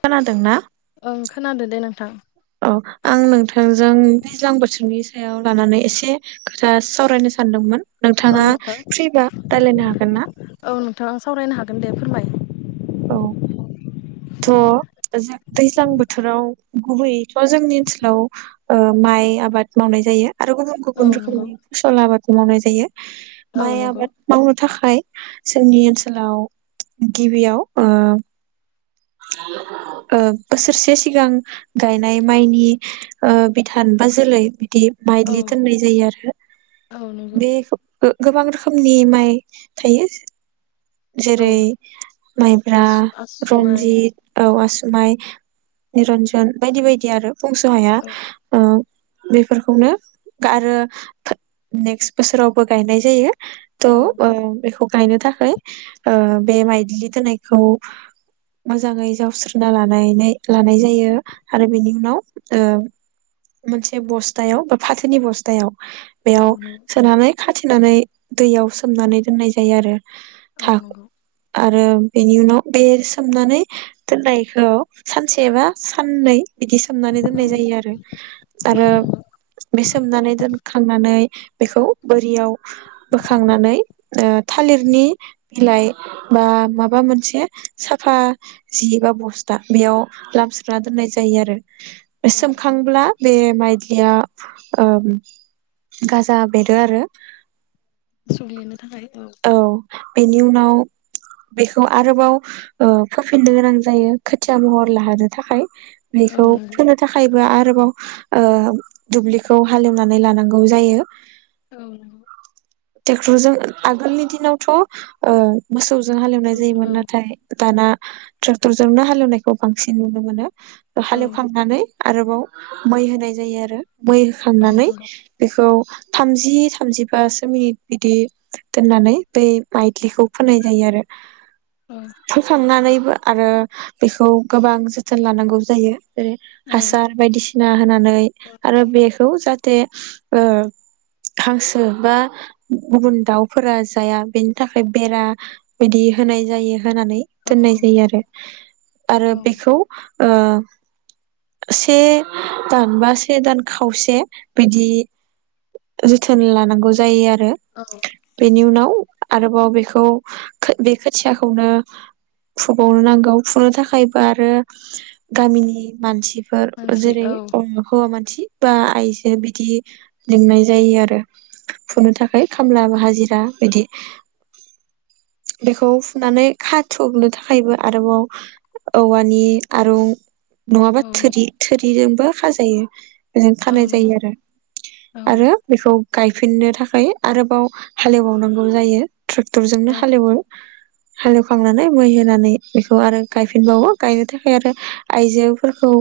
खोनादोंना? ओं खोनादो दे नोंथां। औ आं नोंथांजों दैज्लां बोथोरनि सायाव लानानै एसे खोथा सावरायनो सानदोंमोन। औ नोंथाङा नोंथां फ्रिबा रायज्लायनो हागोन ना? आ सावरायनो हागोन दे फोरमाय। औ थ' दैज्लां बोथोराव गुबैयैथ' जोंनि ओनसोलाव ओ माइ आबाद मावनाय जायो। आरो गुबुन गुबुन औ नंगौ रोखोमनि फसल आबाद मावनाय जायो। औ माइ नंगौ आबाद मावनो थाखाय। जोंनि ओनसोलाव गिबियाव ओ। ओ बोसोरसे सिगां गायनाय माइनि ओ बिथान बा जोलै। बिदि औ माइलि दोननाय जायो आरो औ नंगौ बे गोबां रोखोमनि माइ थायो। औ जेरै माइब्रा। आसु आसु माइ रनजित औ आसु माय, निरन्जन बायदि बायदि आरो। बुंस' हाया औ ओ। बेफोरखौनो आरो नेक्स्ट बोसोरावबो गायनाय जायो। थ' औ ओ नंगौ बेखौ गायनो थाखाय ओ बे मायलि दोननायखौ मोजाङै जावस्रोना लानानै लानाय जायो। आरो बेनि उनाव ओ मोनसे बस्थायाव बा फाथोनि बस्थायाव औ बेयाव नंगौ सोनानै खाथेनानै दैयाव सोमनानै दोननाय जायो आरो। ओ हा नोंगौ आरो बेनि उनाव बे सोमनानै दोननायखौ सानसेबा साननै बिदि सोमनानै औ दोननाय जायो आरो। आरो नंगौ बे सोमनानै दोनखांनानै बेखौ बोरियाव बोखांनानै ओ थालिरनि बिलाइ बा माबा मोनसे साफा जि बा बस्था बेयाव लामस्रोना दोननाय जायो आरो। औ नंगौ सोमखांब्ला बे माइ लिया ओम गाजा बेरो आरो। सुग्लिनो थाखाय औ बेनि उनाव बेखौ आरोबाव ओ फोफिननो गोनां जायो खोथिया महर लाहोनो थाखाय। औ बेखौ नंगौ फोनो थाखायबो आ रोबाव ओ दुब्लिखौ हालेवनानै लानांगौ जायो। औ नोंगौ ट्रेक्टरजों आगोलनि दिनावथ' ओं मोसौजों हालेवनाय मोसौजों जायोमोन औ नाथाय दाना ट्रेक्टर जोंनो हालेवनायखौ बांसिन नुनो मोनो। औ हालेवखांनानै आरोबाव मै होनाय जायो आरो। मै औ होखांनानै नंगौ बेखौ थामजि थामजिबासो मिनिट बिदि दोननानै बै माइथ्लिखौ फोनाय जायो आरो। औ फोखांनानै आरो बेखौ गोबां जोथोन लानांगौ जायो। जेरै हासार बायदिसि ना होना नै आरो बेखौ जा थे ओ हांसो बा गुबुन दाउ फोरा जाया बेनि थाखाय बेरा बिदि होनाय जायो। होनानै औ दोननाय नंगौ जायो आरो आरो औ बेखौ ओ से दान बा से दान खावसे बिदि जोथोन लानांगौ जायो आ औ बेनि उनाव आरोबाव बेखौ बे खोथियाखौनो फुबावनांगौ फुनो थाखायबो आरो गामिनि मानसि फोर मानसि जेरै औ हौवा मान थि बा आइजो बिदि लिंनाय जायो आरो। फुनो थाखाय खामला बा हा जिरा बिदि बेखौ फुनानै खाथुबनो थाखायबो आरोबाव औवानि आरुं नङाबा नंगौ थोरि थोरिजों खाजायो बेजों औ खानाय नंगौ जायो आरो औ आरो नंगौ बेखौ गायफिननो थाखाय आरोबाव हालेवबावनांगौ जायो। ट्रेक्टरजोंनो औ हालेवो। हालेवखांनानै मै होनानै बेखौ आरो गायफिनबावो गायनो थाखाय आरो आइजोफोरखौ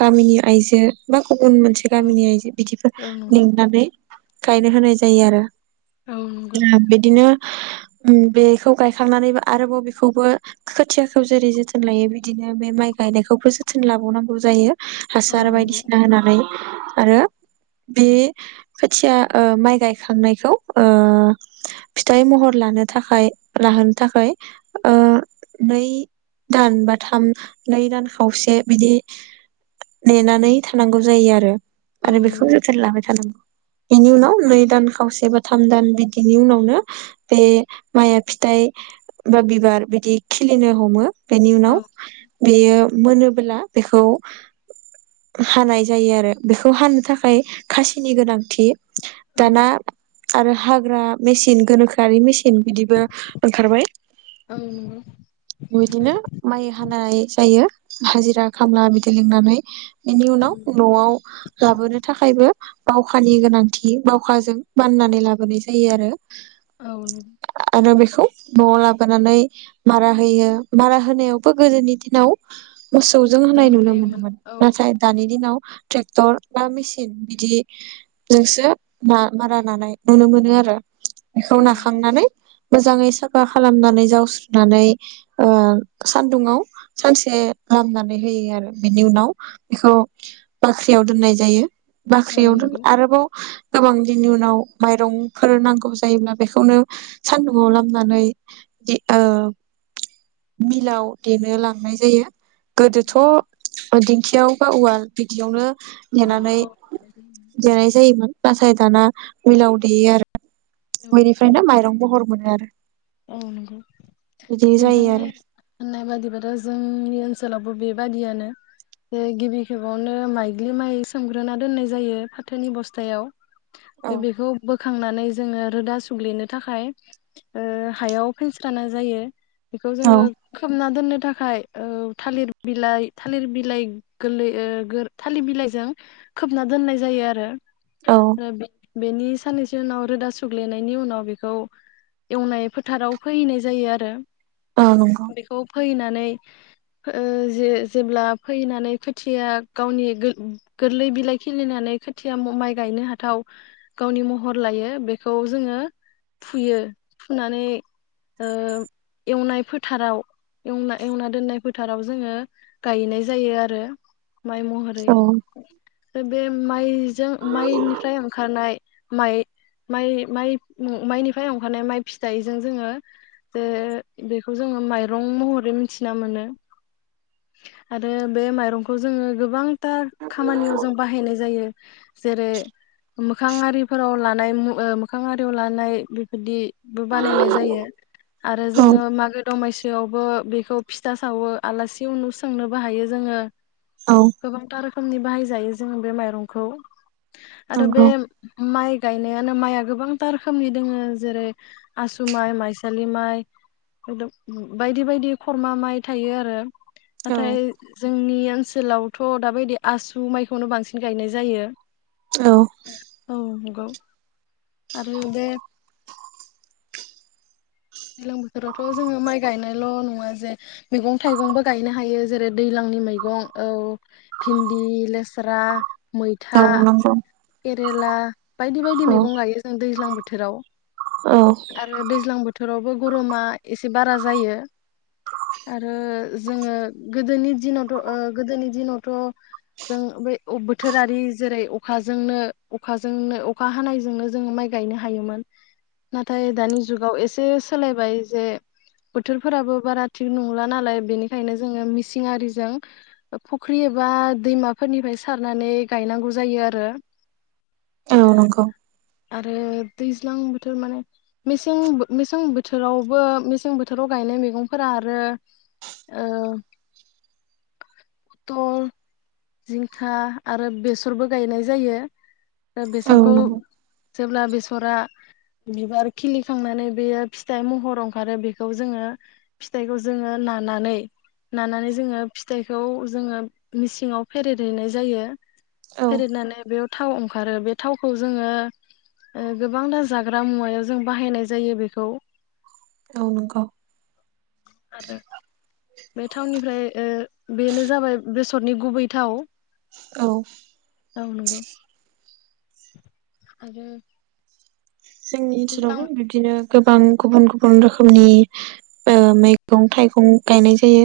गामिनि आइजो बा गुबुन मोनसे औ गामिनि जे बिदिफोर औ नंगौ लिंनानै गायनो होनाय जायो आरो। औ नंगौ बिदिनो बेखौ गायखांनानैबो आरोबाव बेखौबो खोथियाखौ जेरै जोथोन लायो बिदिनो बे माइ गायनायखौबो जोथोन लाबावनांगौ जायो। औ हासार नंगौ बायदिसिना होनानै आरो बे खोथिया ओ माइ गायखांनायखौ ओ फिथाइ महर लानो थाखाय लाहोनो थाखाय ओ नै दान बा थाम नै दान खावसे बिदि नेनानै थानांगौ जायो आरो। औ आरो बेखौ नंगौ जोथोन लाबाय थानांगौ बेनि उनाव नै दान खावसे बा थाम दान बिदिनि उनावनो बे माइआ फिथाइ बा बिबार बिदि खिलिनो हमो बेनि औ उनाव बेयो मोनोबोला बेखौ हानाय जायो आरो बेखौ हानो थाखाय खासिनि गोनांथि औ दाना आरो हाग्रा मेसिन गोनोखोआरि मेसिन मेसिन बिदिबो ओंखारबाय औ नंगौ बिदिनो माइ हानाय जायो हाजिरा खामला बिदि लिंनानै बेनि औ उनाव न'आव लाबोनो थाखायबो बावखानि गोनांथि बावखाजों बाननानै लाबोनाय जायो आरो औ आरो बेखौ न'आव लाबोनानै मारा होयो मारा होनायावबो गोदोनि दिनाव मोसौजों होनाय नुनो हायोमोन मोनोमोन औ नाथाय दानि दिनाव ट्रेक्टर बा मेसिन बिदिजोंसो ना मारा नानाय नुनो मोनो आरो बिखौ औ नंगौ नाखांनानै मोजाङै साफा खालामनानै जावस्रुनानै ओ सानदुंङआव सानसे लामनानै होयो आरो बेनि उनाव बेखौ बाख्रिआव दोननाय जायो। औ बाख्रियाव दोन नंगौ आरोबाव गोबां बिनि उनाव माइरंफोर नांगौ जायोब्ला बेखौनो सान्दुंआव लामनानै दि ओ मिलाव देनो लांनाय जायो गोदोथ' दिंखियाव बा उवाल बिदियावनो देनानै उवालाव औ देनाय देनाय जायोमोन नाथाय उलाव देयो आरो जायोमोन बेनिफ्रायनो माइरं महर मोनो आरो [inaudible] औ नंगौ बिदि जायो नोंथांनि आरो होननाय बादिब्लाथ' जोंनि ओनसोलाव बेबादियानो जे गिबि खेबावनो माइग्लि माइ सोमग्रोना दोननाय जायो फाथोनि बस्थायाव बे बेखौ बो खांनानै जोङो रोदा सुग्लिनो थाखाय ओ हायाव फेनस्राना जायो बेखौ औ जोङो खोबना दोननो थाखाय ओ थालिर बिलाइ थालिर बिलाइ गोरलै ओ गोर थालिर बिलाइजों खोबना दोननाय जायो आरो औ ओ बि बेनि सान्नैसो उनाव रोदा सुग्लेनायनि उनाव बेखौ एवनाय फोथाराव फोहैनाय जायो आरो औ नंगौ बेखौ फैनानै नै ओ जे-जेब्ला फैनानै खोथिया गावनि गोरलै बिलाइ खिलिनानै खोथिया माइ गायनो हाथाव गावनि महर लायो बेखौ जोङो फुयो फुनानै ओ एवनाय फोथारावना एवना दोननाय फोथाराव जोङो गायनाय जायो आरो माइ महरै औ बे माइ जों माइनिफ्राय ओंखारनाय माइ माइ माइ माइनिफ्राय अं खानाय माइ फिथाइजों जोङो जे बेखौ जोङो माइरं महरै मिथिना मोनो आरो बे माइरंखौ जोङो गोबां थार खामानियाव जों बाहायनाय जायो। जेरै मोखां आरिफोराव लानाय मोखां आरियाव लानाय बिदि बो बानायनाय जायो आरो औ जोङो मागो दमासि फियावबो बेखौ फिथा सावो आलासि उनु सोंनोबो हायो जोङो औ गोबथा रोखोमनि बाहायो जायो जो बे माइरंखौ आरो बे नंगौ माइ गायनायानो माइआ गोबांथा रोखोमनि दोङो जेरै आसु माइ माइसालि माइम बायदि बायदि खरमा माइ थायो आरो औ नाथाय जोंनि बे ओनसोलावथ' दााबायदि आसु माइखौनो बांसिन गायनाय जायो औ औ नंगौ आरो बे दैलां बोथोरावथ' जोङो माइ गायनायल' नङा जे मैगं थाइगंबो गायनो हायो जेरै दैज्लांनि मैगं औ भिन्दि लेस्रा मैथा औ नंगौ खेला बायदि बायदि औ मैगं गायो जों दैज्लां बोथोराव औ आरो दैज्लां बो बावबो गरमा एसे बारा जायो आरो जोङो गोदोनि दिनावथ गोदोनि दिनावथ' जों ब बोथोरारि जेरै अखाजोंनो अखाजोंनो अखा हानायजोंनो जोंङो माइ गायनो हायोमोन नाथाय दानि जुगाव ए से सोलायबाय जे बोथोरफोराबो बारा थिग नंला नालाय बेनिखायनो जोङो मिसिंआरिजों फुख्रि एबा दैमाफोरनिफ्राय सारनानै गायनांगौ जायो आरो औ नंगौ आरो दैज्लां बोथोर माने मेसें मेसें बोथोरावबो मेसें बोथोराव गायनाय मैगंफोरा आरो उथल जिंखा आरो बेसरबो गायनाय जायो औ बेसरखौ नंगौ जेब्ला बेस फोरा बिबार खिलिखांनानै बेयो फिथाइ महर ओंखारो बेखौ जोङो फिथाइखौ जोङो नानानै नानानै जोङो फिथखौ जोङो मिसिङाव फेरेदहैनाय जायो औ फेरेदनानै बेयाव थाव ओंखारो बे थावखौ जोङो ओ गोबां थार जाग्रा मुवायाव जों बाहायनाय जायो बेखौ औ नंगौ आरो बे थावनिफ्राय ओ बेनो जाबाय बेसरनि गुबै थाव औ औ नोंगौ आरो जोंनि ओनसोलावबो दैज्लां बिबदिनो गोबां गुबुन गुबुन रोखोमनि ओ मैगं थाइगं गायनाय जायो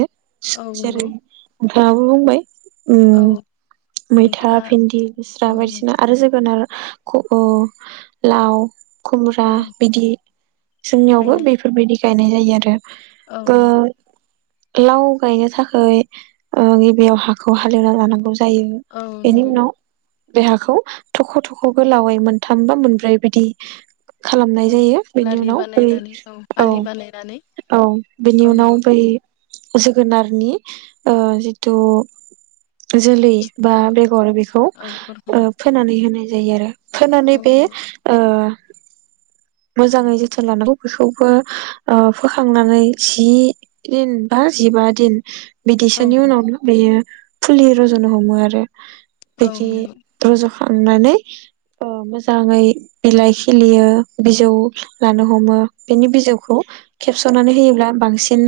औ जेरै नंगौ नोंथाङाबो बुंबाय औ उम मैथा, भिन्दि, गोस्रा औ बायदिसिना नंगौ आरो जोगोनार। खु ओ लाव खुमब्रा औ बिदि जोंनियावबो गायनाय बेफोरबायदि गायनाय जायो आरो औ नंगौ। ओ लाव गायनो थाखै ओ गिबियाव हाखौ हालेवना लानांगौ जा दायो औ एनि नंगौ उनाव देहाखौ थख' थख' गोलावै मोनथाम बा मोनब्रै बिदि [unintelligible] खालामनाय औ जायो बेनि लारि उनाव बे बानायनानै औ आलि बानायनानै औ बेनि औ नंगौ उनाव बै ओ जोगोनारनि ओ जिथु जोलै बा औ बेगर बेखौ औ बेगरखौ ओ फोनानै होनाय जायो आरो फोनानै औ बे नंगौ ओ मोजाङै जोथोन लानांगौ बेखौबो ओ फोखांनानै जि दिन बा जिबा दिन औ बिदिसोनि नंगौ उनावनो बेयो फुलि रज'नो हमो आरो औ बिदि नंगौ रज' खा खांनानै अ मोजाङै बिलाइ खि खिलियो बिजौ लानो हमो बेनि बिजौखौ खेबस'नानै होयोब्ला बांसिन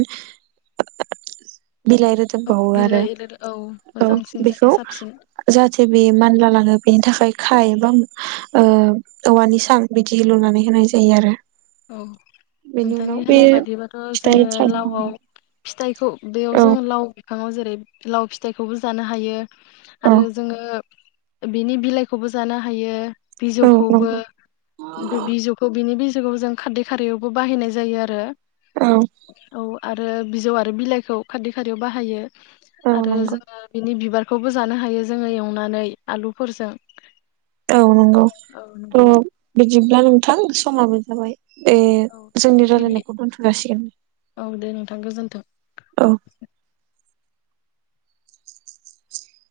बिलाइ औ रोदोमबावो आरो बिलाइ औ औ मोजांसिन जायो बेखौ साबसिन जाहाथे बे मानला लाङो। बेनि थाखाय खायोब्ला ओ औवानि सां बिदि लुनानै होनाय जायो आरो औ बेनि नोंथांनि उनाव बे होननाय बादिबाथ' फिथाइ जोङो थाइनो लावआव हमो फि थाइखौ बेयाव औ जोङो लाव बिफांआव जेरै लाव फिथाइखौबो जानो हायो। औ आरो जोङो ओ बिनि बिलाइखौबो जानो हायो। औ बिजौखौबो नंगौ बे बिजौखौ बिनि बिज जौखौ जों खाददै खारैयावबो बाहायनाय जायो आरो औ औ आरो बिजौ आरो बिलाइखौ खाददै खारैयाव बाहायो। औ आरो नंगौ जोङो बिनि बिबार खौबो जानो हायो जोङो एवनानै आलुफोरजों औ नंगौ औ नंगौ। त' बि दिब्ला नोंथां समाबो जाबाय। बे जोंनि रायलायनायखौ दोनथ'जासिगोन। थों। औ